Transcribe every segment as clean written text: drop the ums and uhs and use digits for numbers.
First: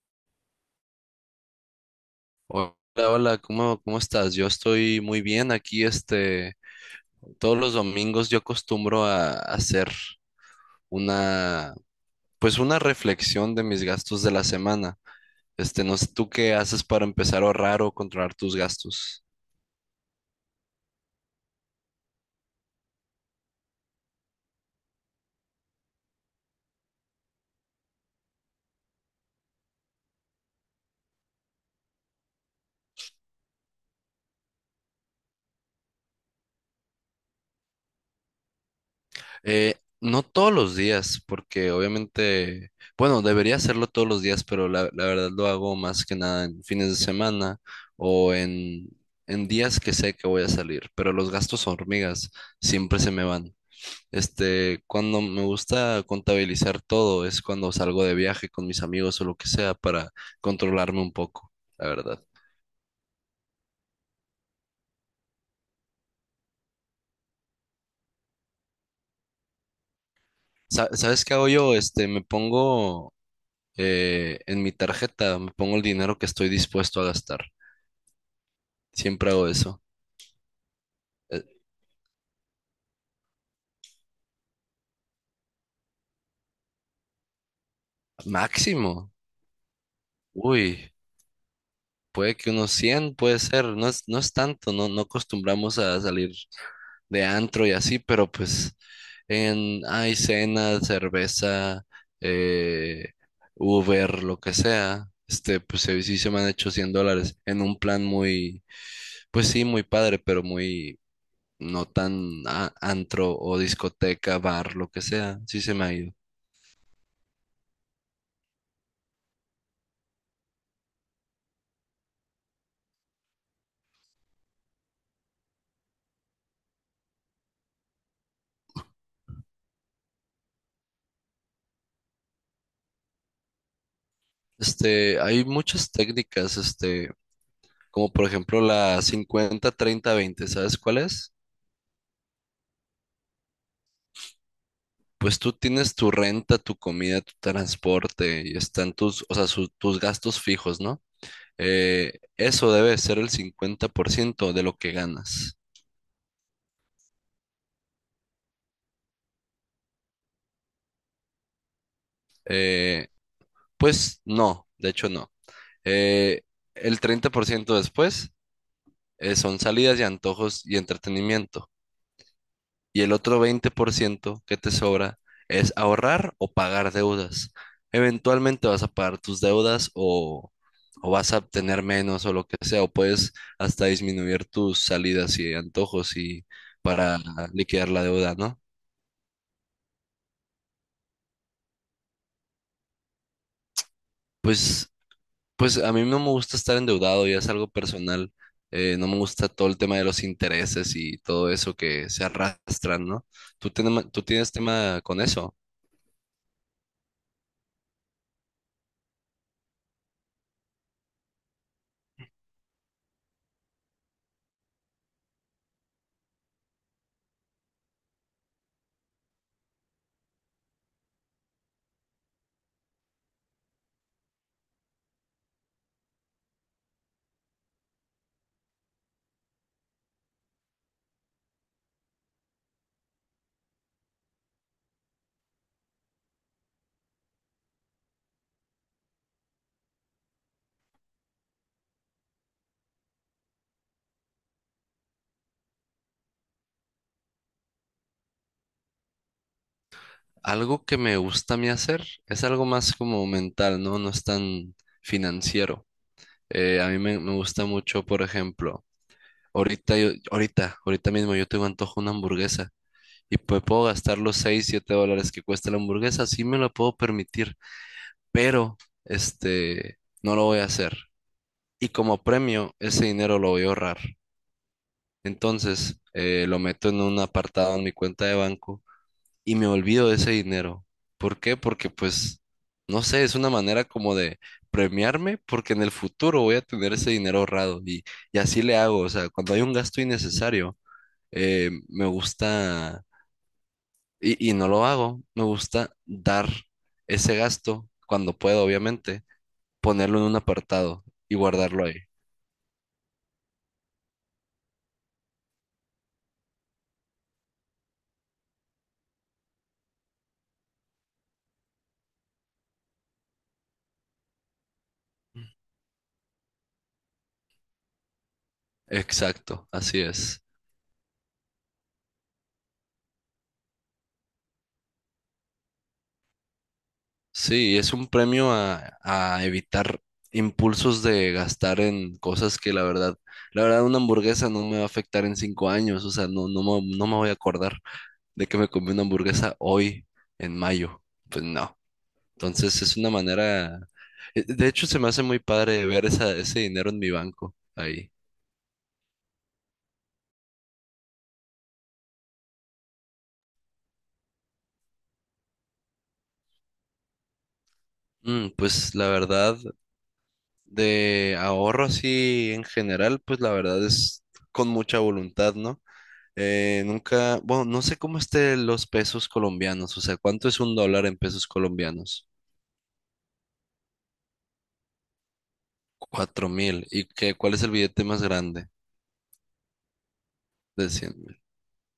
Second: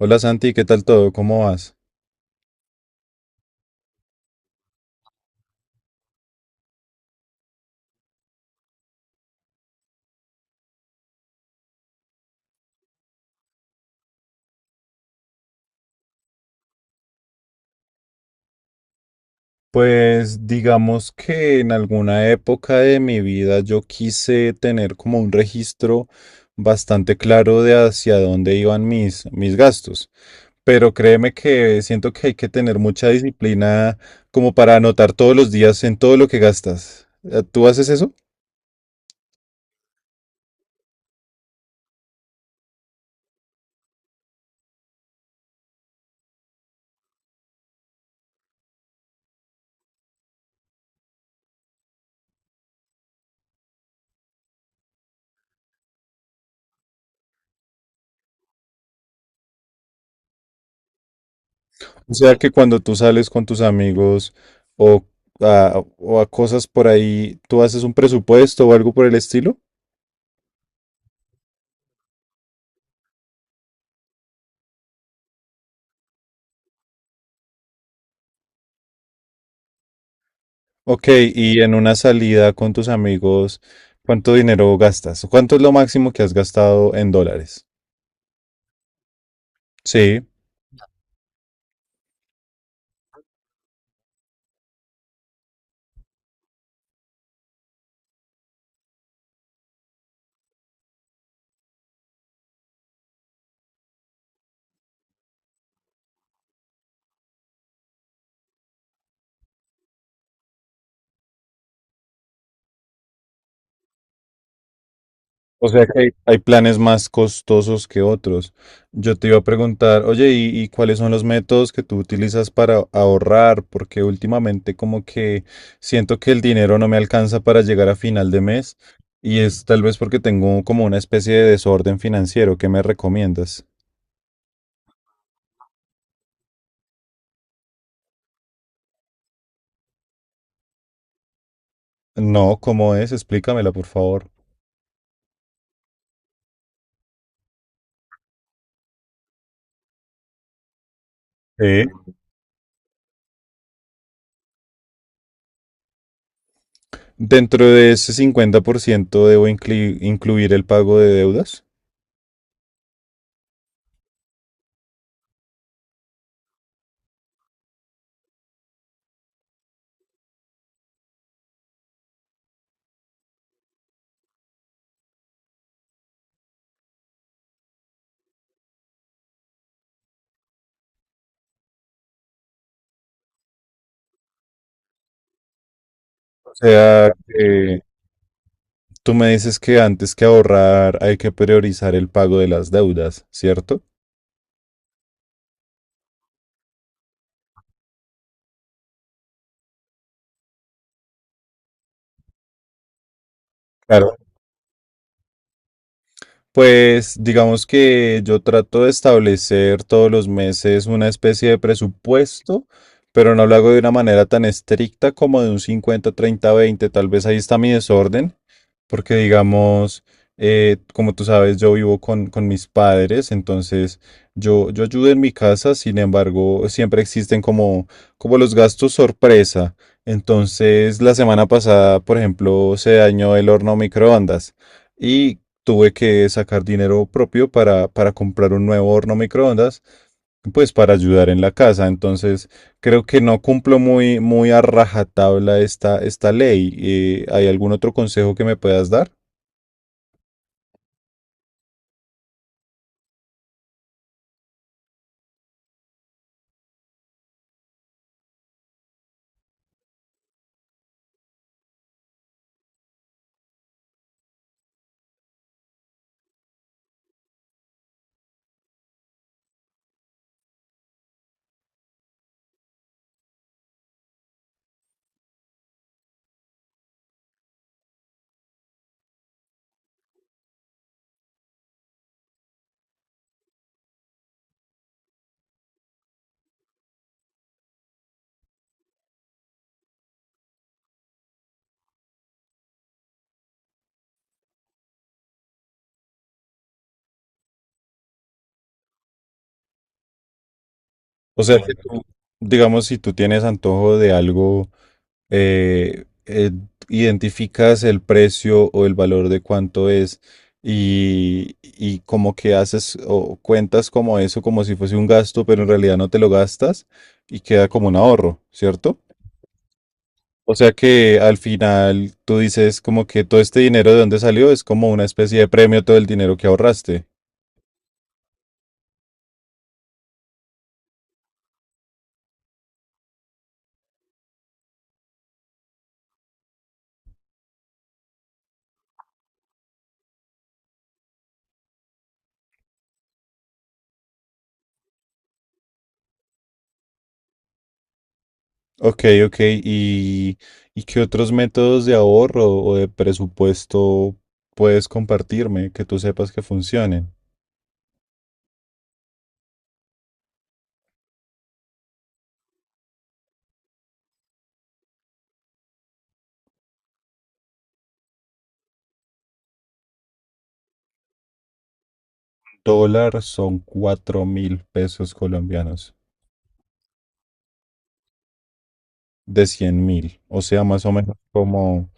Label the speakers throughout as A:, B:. A: Hola Santi, ¿qué tal todo? ¿Cómo vas?
B: Hola, hola, ¿cómo estás? Yo estoy muy bien aquí, este, todos los domingos yo acostumbro a hacer una, pues una reflexión de mis gastos de la semana. Este, no sé, ¿tú qué haces para empezar a ahorrar o controlar tus gastos?
A: Pues digamos que en alguna época de mi vida yo quise tener como un registro bastante claro de hacia dónde iban mis gastos, pero créeme que siento que hay que tener mucha disciplina como para anotar todos los días en todo lo que gastas. ¿Tú haces eso?
B: Eh, no todos los días, porque obviamente, bueno, debería hacerlo todos los días, pero la verdad lo hago más que nada en fines de semana o en días que sé que voy a salir, pero los gastos hormigas siempre se me van. Este, cuando me gusta contabilizar todo es cuando salgo de viaje con mis amigos o lo que sea para controlarme un poco, la
A: O
B: verdad.
A: sea que cuando tú sales con tus amigos o o a cosas por ahí, ¿tú haces un presupuesto o algo por el estilo?
B: ¿Sabes qué hago yo? Este, me pongo en mi tarjeta, me pongo el dinero que estoy dispuesto a gastar. Siempre hago eso.
A: Ok,
B: Eh,
A: y en una salida con tus amigos, ¿cuánto dinero gastas? ¿Cuánto es lo máximo que has gastado en dólares?
B: Máximo.
A: Sí.
B: Uy, puede que unos 100 puede ser. No es tanto, no, no acostumbramos a salir de antro y así, pero pues hay cena, cerveza, eh, Uber, lo que sea. Este, pues sí, sí se me han hecho $100 en un plan muy, pues sí, muy padre, pero muy no tan antro o discoteca, bar, lo que sea. Sí
A: O
B: se me
A: sea
B: ha
A: que hay,
B: ido.
A: hay planes más costosos que otros. Yo te iba a preguntar, oye, ¿y cuáles son los métodos que tú utilizas para ahorrar? Porque últimamente como que siento que el dinero no me alcanza para llegar a final de mes y es tal vez porque tengo como una especie de desorden financiero. ¿Qué me recomiendas?
B: Este, hay muchas técnicas, este. Como por ejemplo la 50/30/20, ¿sabes cuál es?
A: No, ¿cómo es? Explícamela, por favor.
B: Pues tú tienes tu renta, tu comida, tu transporte y están tus, o sea, tus gastos fijos, ¿no?
A: Sí.
B: Eso debe ser el 50% de lo que ganas.
A: Dentro de ese 50% debo incluir el pago de deudas.
B: Eh, pues no, de hecho no. Eh, el 30% después son salidas y antojos y entretenimiento. Y el otro 20% que te sobra es ahorrar o pagar deudas. Eventualmente vas a pagar tus deudas o vas a obtener menos o lo que sea, o puedes hasta disminuir tus salidas y antojos y
A: O sea,
B: para
A: que
B: liquidar la deuda, ¿no?
A: Tú me dices que antes que ahorrar hay que priorizar el pago de las deudas, ¿cierto?
B: Pues, pues, a mí no me gusta estar endeudado, ya es algo personal. No me gusta todo el tema de los intereses y todo eso que se arrastran, ¿no? ¿Tú, tenema-
A: Claro,
B: tú tienes tema con eso?
A: pues digamos que yo trato de establecer todos los meses una especie de presupuesto, pero no lo hago de una manera tan estricta como de un 50/30/20. Tal vez ahí está mi desorden, porque digamos, como tú sabes, yo vivo con mis padres, entonces yo ayudo en mi casa, sin embargo, siempre existen como los gastos sorpresa. Entonces, la semana pasada, por ejemplo, se dañó el horno microondas. Y tuve que sacar dinero propio para comprar un nuevo horno microondas, pues para ayudar en la casa. Entonces, creo que no cumplo muy a rajatabla esta ley. ¿Hay algún otro consejo que me puedas dar?
B: Algo que me gusta a mí hacer es algo más como mental, ¿no? No es tan financiero. A mí me gusta mucho, por ejemplo, ahorita mismo yo tengo antojo de una hamburguesa y pues puedo gastar los 6 7 dólares que cuesta la hamburguesa, sí me lo puedo permitir, pero este, no lo voy a hacer. Y como premio, ese dinero lo voy a ahorrar. Entonces, lo meto en un apartado en mi cuenta de banco y me olvido de ese dinero. ¿Por qué? Porque pues, no sé, es una manera como de premiarme porque en el futuro voy a tener ese dinero ahorrado y así le hago. O sea, cuando hay un gasto innecesario, me gusta, y no lo hago, me gusta dar ese gasto cuando puedo, obviamente, ponerlo en un apartado y
A: O sea que
B: guardarlo ahí.
A: bueno, tú, digamos, si tú tienes antojo de algo, eh, eh, identificas el precio o el valor de cuánto es y como que haces o cuentas como eso, como si fuese un gasto, pero en realidad no te lo gastas y queda como un ahorro, ¿cierto?
B: Exacto, así es.
A: O sea que al final tú dices como que todo este dinero de dónde salió es como una especie de premio todo el dinero que ahorraste.
B: Sí, es un premio a evitar impulsos de gastar en cosas que la verdad una hamburguesa no me va a afectar en 5 años, o sea, no, no, no me voy a acordar de que me comí una hamburguesa hoy en mayo, pues no. Entonces es una manera, de hecho se me hace muy padre ver ese dinero en mi banco ahí.
A: Ok, ok. ¿Y, y qué otros métodos de ahorro o de presupuesto puedes compartirme que tú sepas que funcionen?
B: Pues la verdad, de ahorro así en general, pues la verdad es con mucha voluntad, ¿no? Nunca, bueno, no sé cómo estén los pesos colombianos, o sea, ¿cuánto es un dólar en pesos colombianos?
A: Dólar son 4000 pesos colombianos
B: 4000. ¿Y qué, cuál es el billete más grande?
A: de 100000, o sea, más
B: De
A: o
B: cien
A: menos
B: mil.
A: como,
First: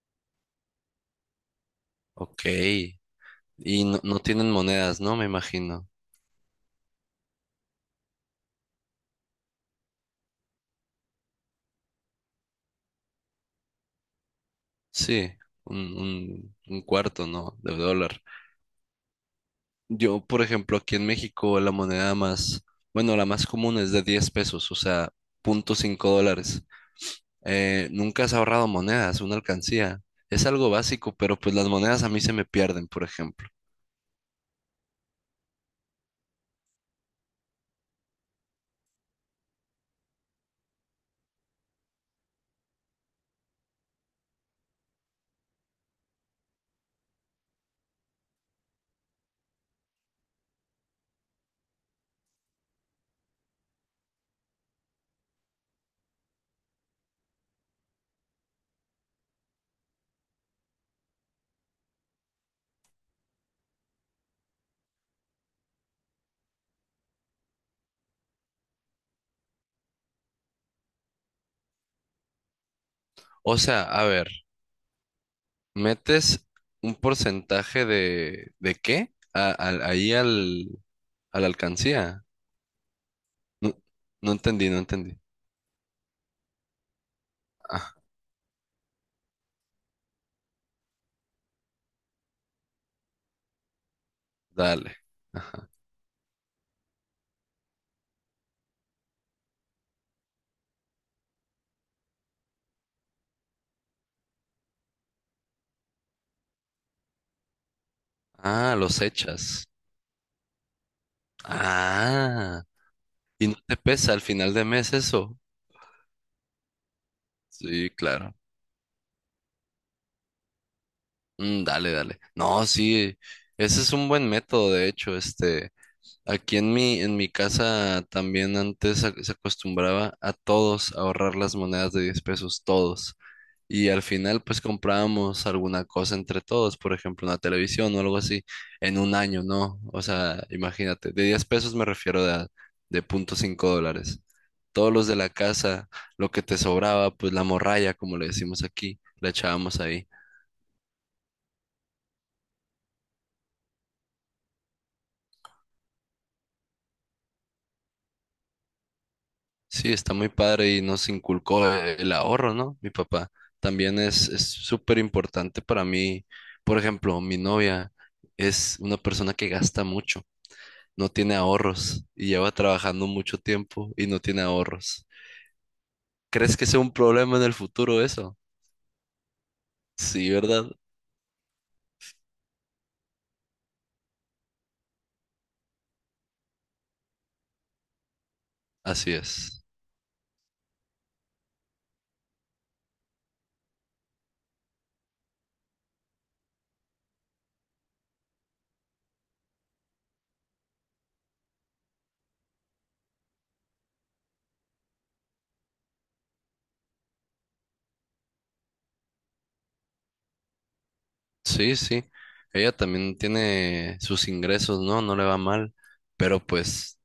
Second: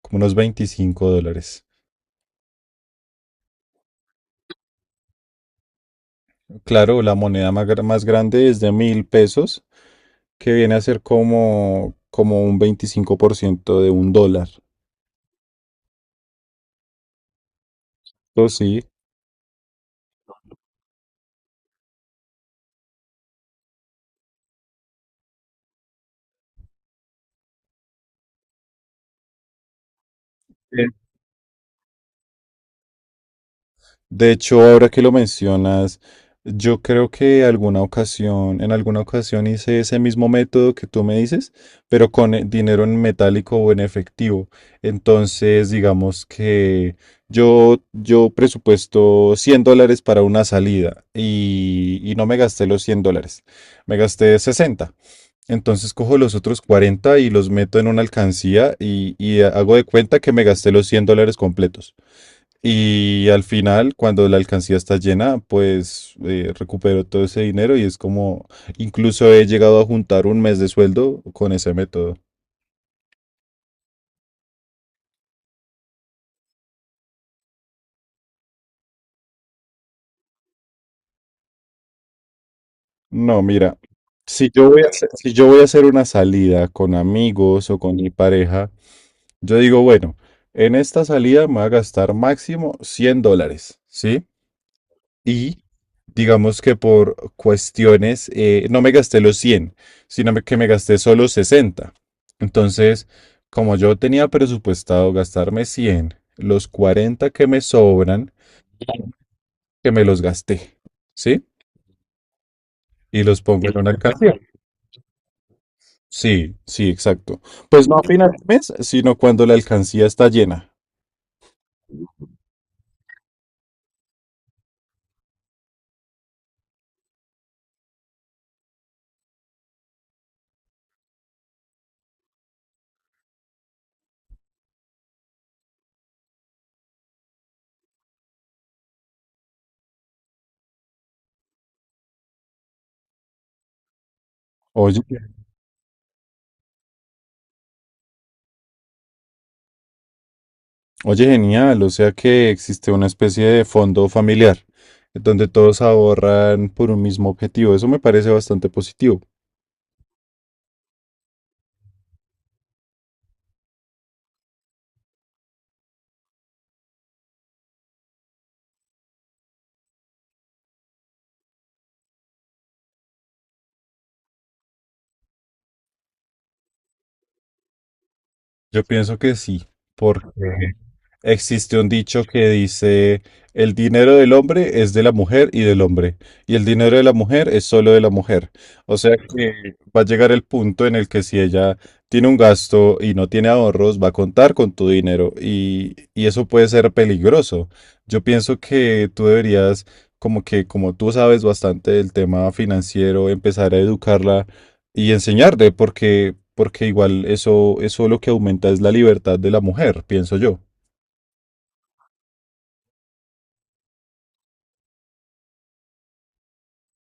A: como unos 25 dólares.
B: Ok. Y no, no tienen monedas, ¿no? Me imagino.
A: Claro, la moneda más, más grande es de 1000 pesos, que viene a ser como un 25% de un dólar.
B: Sí, un cuarto, ¿no? De dólar.
A: Eso sí.
B: Yo, por ejemplo, aquí en México la moneda más, bueno, la más común es de 10 pesos, o sea, 0.5 dólares. Nunca has ahorrado monedas, una alcancía. Es algo básico, pero pues las monedas a mí se me pierden, por ejemplo.
A: De hecho, ahora que lo mencionas, yo creo que en alguna ocasión hice ese mismo método que tú me dices, pero con dinero en metálico o en efectivo. Entonces, digamos que yo presupuesto 100 dólares para una salida y no me gasté los 100 dólares, me gasté 60. Entonces cojo los otros 40 y los meto en una alcancía y hago de cuenta que me gasté los 100 dólares completos. Y al final, cuando la alcancía está llena, pues recupero todo ese dinero y es como, incluso he llegado a juntar un mes de sueldo con ese método.
B: O sea, a ver, metes un porcentaje ¿de qué? Ahí a la alcancía.
A: No,
B: No,
A: mira,
B: no
A: si yo
B: entendí, no
A: voy a hacer,
B: entendí.
A: si yo voy a hacer una salida con amigos o
B: Ah,
A: con mi pareja, yo digo, bueno, en esta salida me voy a gastar máximo 100 dólares, ¿sí?
B: dale.
A: Y
B: Ajá.
A: digamos que por cuestiones, no me gasté los 100 que me gasté solo 60. Entonces, como yo tenía presupuestado gastarme 100, los 40 que me sobran,
B: Ah, los echas.
A: que me los gasté, ¿sí?
B: Ah,
A: Y los
B: y no
A: pongo
B: te
A: en una
B: pesa al
A: alcancía.
B: final de mes eso.
A: Sí, sí, exacto. Pues
B: Sí,
A: no a final
B: claro.
A: de mes, sino cuando la alcancía está llena.
B: Mm, dale, dale. No, sí, ese es un buen método, de hecho, este. Aquí en mi casa también antes se acostumbraba a todos a ahorrar las monedas de 10 pesos, todos. Y al final pues comprábamos alguna cosa entre todos, por ejemplo una televisión o algo así, en un año, ¿no? O sea, imagínate, de 10 pesos me refiero de 0.5 dólares. Todos
A: Oye.
B: los de la casa, lo que te sobraba, pues la morralla, como le decimos aquí, la echábamos ahí.
A: Oye, genial, o sea que existe una especie de fondo familiar donde todos ahorran por un mismo objetivo. Eso me parece bastante positivo.
B: Sí, está muy padre y nos inculcó el ahorro, ¿no? Mi papá también es súper importante para mí. Por ejemplo, mi novia es una persona que gasta mucho, no tiene ahorros y lleva trabajando mucho tiempo y no tiene ahorros. ¿Crees que sea un problema en el futuro eso?
A: Yo pienso que sí.
B: Sí, ¿verdad?
A: Existe un dicho que dice, el dinero del hombre es de la mujer y del hombre, y el dinero de la mujer es solo de la mujer. O
B: Así
A: sea que
B: es.
A: va a llegar el punto en el que si ella tiene un gasto y no tiene ahorros, va a contar con tu dinero y eso puede ser peligroso. Yo pienso que tú deberías, como que como tú sabes bastante del tema financiero, empezar a educarla y enseñarle, porque, porque igual eso, eso lo que aumenta es la libertad de la mujer, pienso yo.
B: Sí, sí. Ella también tiene sus ingresos, ¿no? No le va mal, pero pues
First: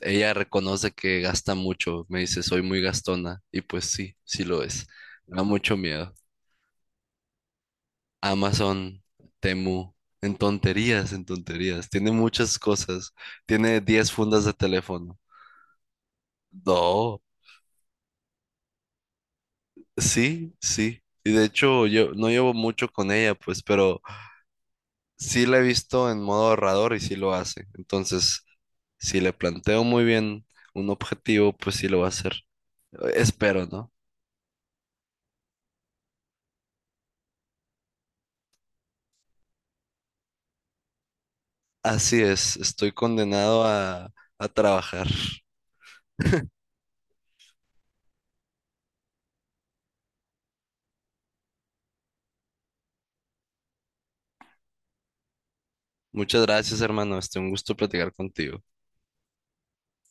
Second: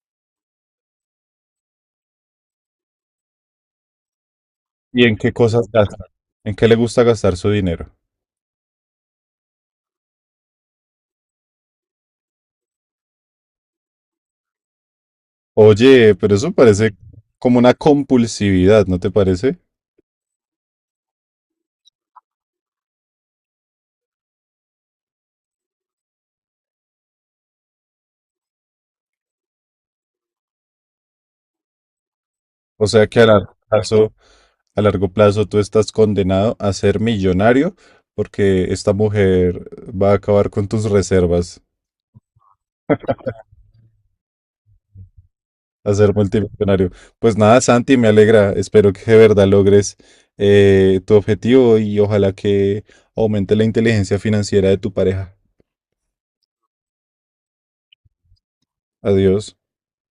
B: ella reconoce que gasta mucho, me dice, soy muy gastona, y pues sí, sí lo es.
A: ¿Y en qué
B: Me da
A: cosas
B: mucho
A: gasta?
B: miedo.
A: ¿En qué le gusta gastar su dinero?
B: Amazon, Temu, en tonterías, en tonterías. Tiene muchas cosas. Tiene 10 fundas de teléfono.
A: Oye, pero eso parece
B: No,
A: como una compulsividad, ¿no te parece?
B: sí, sí. Y de hecho, yo no llevo mucho con ella, pues, pero sí la he visto en modo ahorrador y sí lo hace. Entonces, si le planteo muy bien un objetivo, pues sí lo va a hacer.
A: O sea que
B: Espero, ¿no?
A: a largo plazo tú estás condenado a ser millonario porque esta mujer va a acabar con tus reservas,
B: Así es, estoy condenado a trabajar.
A: a ser multimillonario. Pues nada, Santi, me alegra. Espero que de verdad logres tu objetivo y ojalá que aumente la inteligencia financiera de tu pareja.
B: Muchas gracias, hermano. Este, un gusto platicar contigo.
A: Adiós.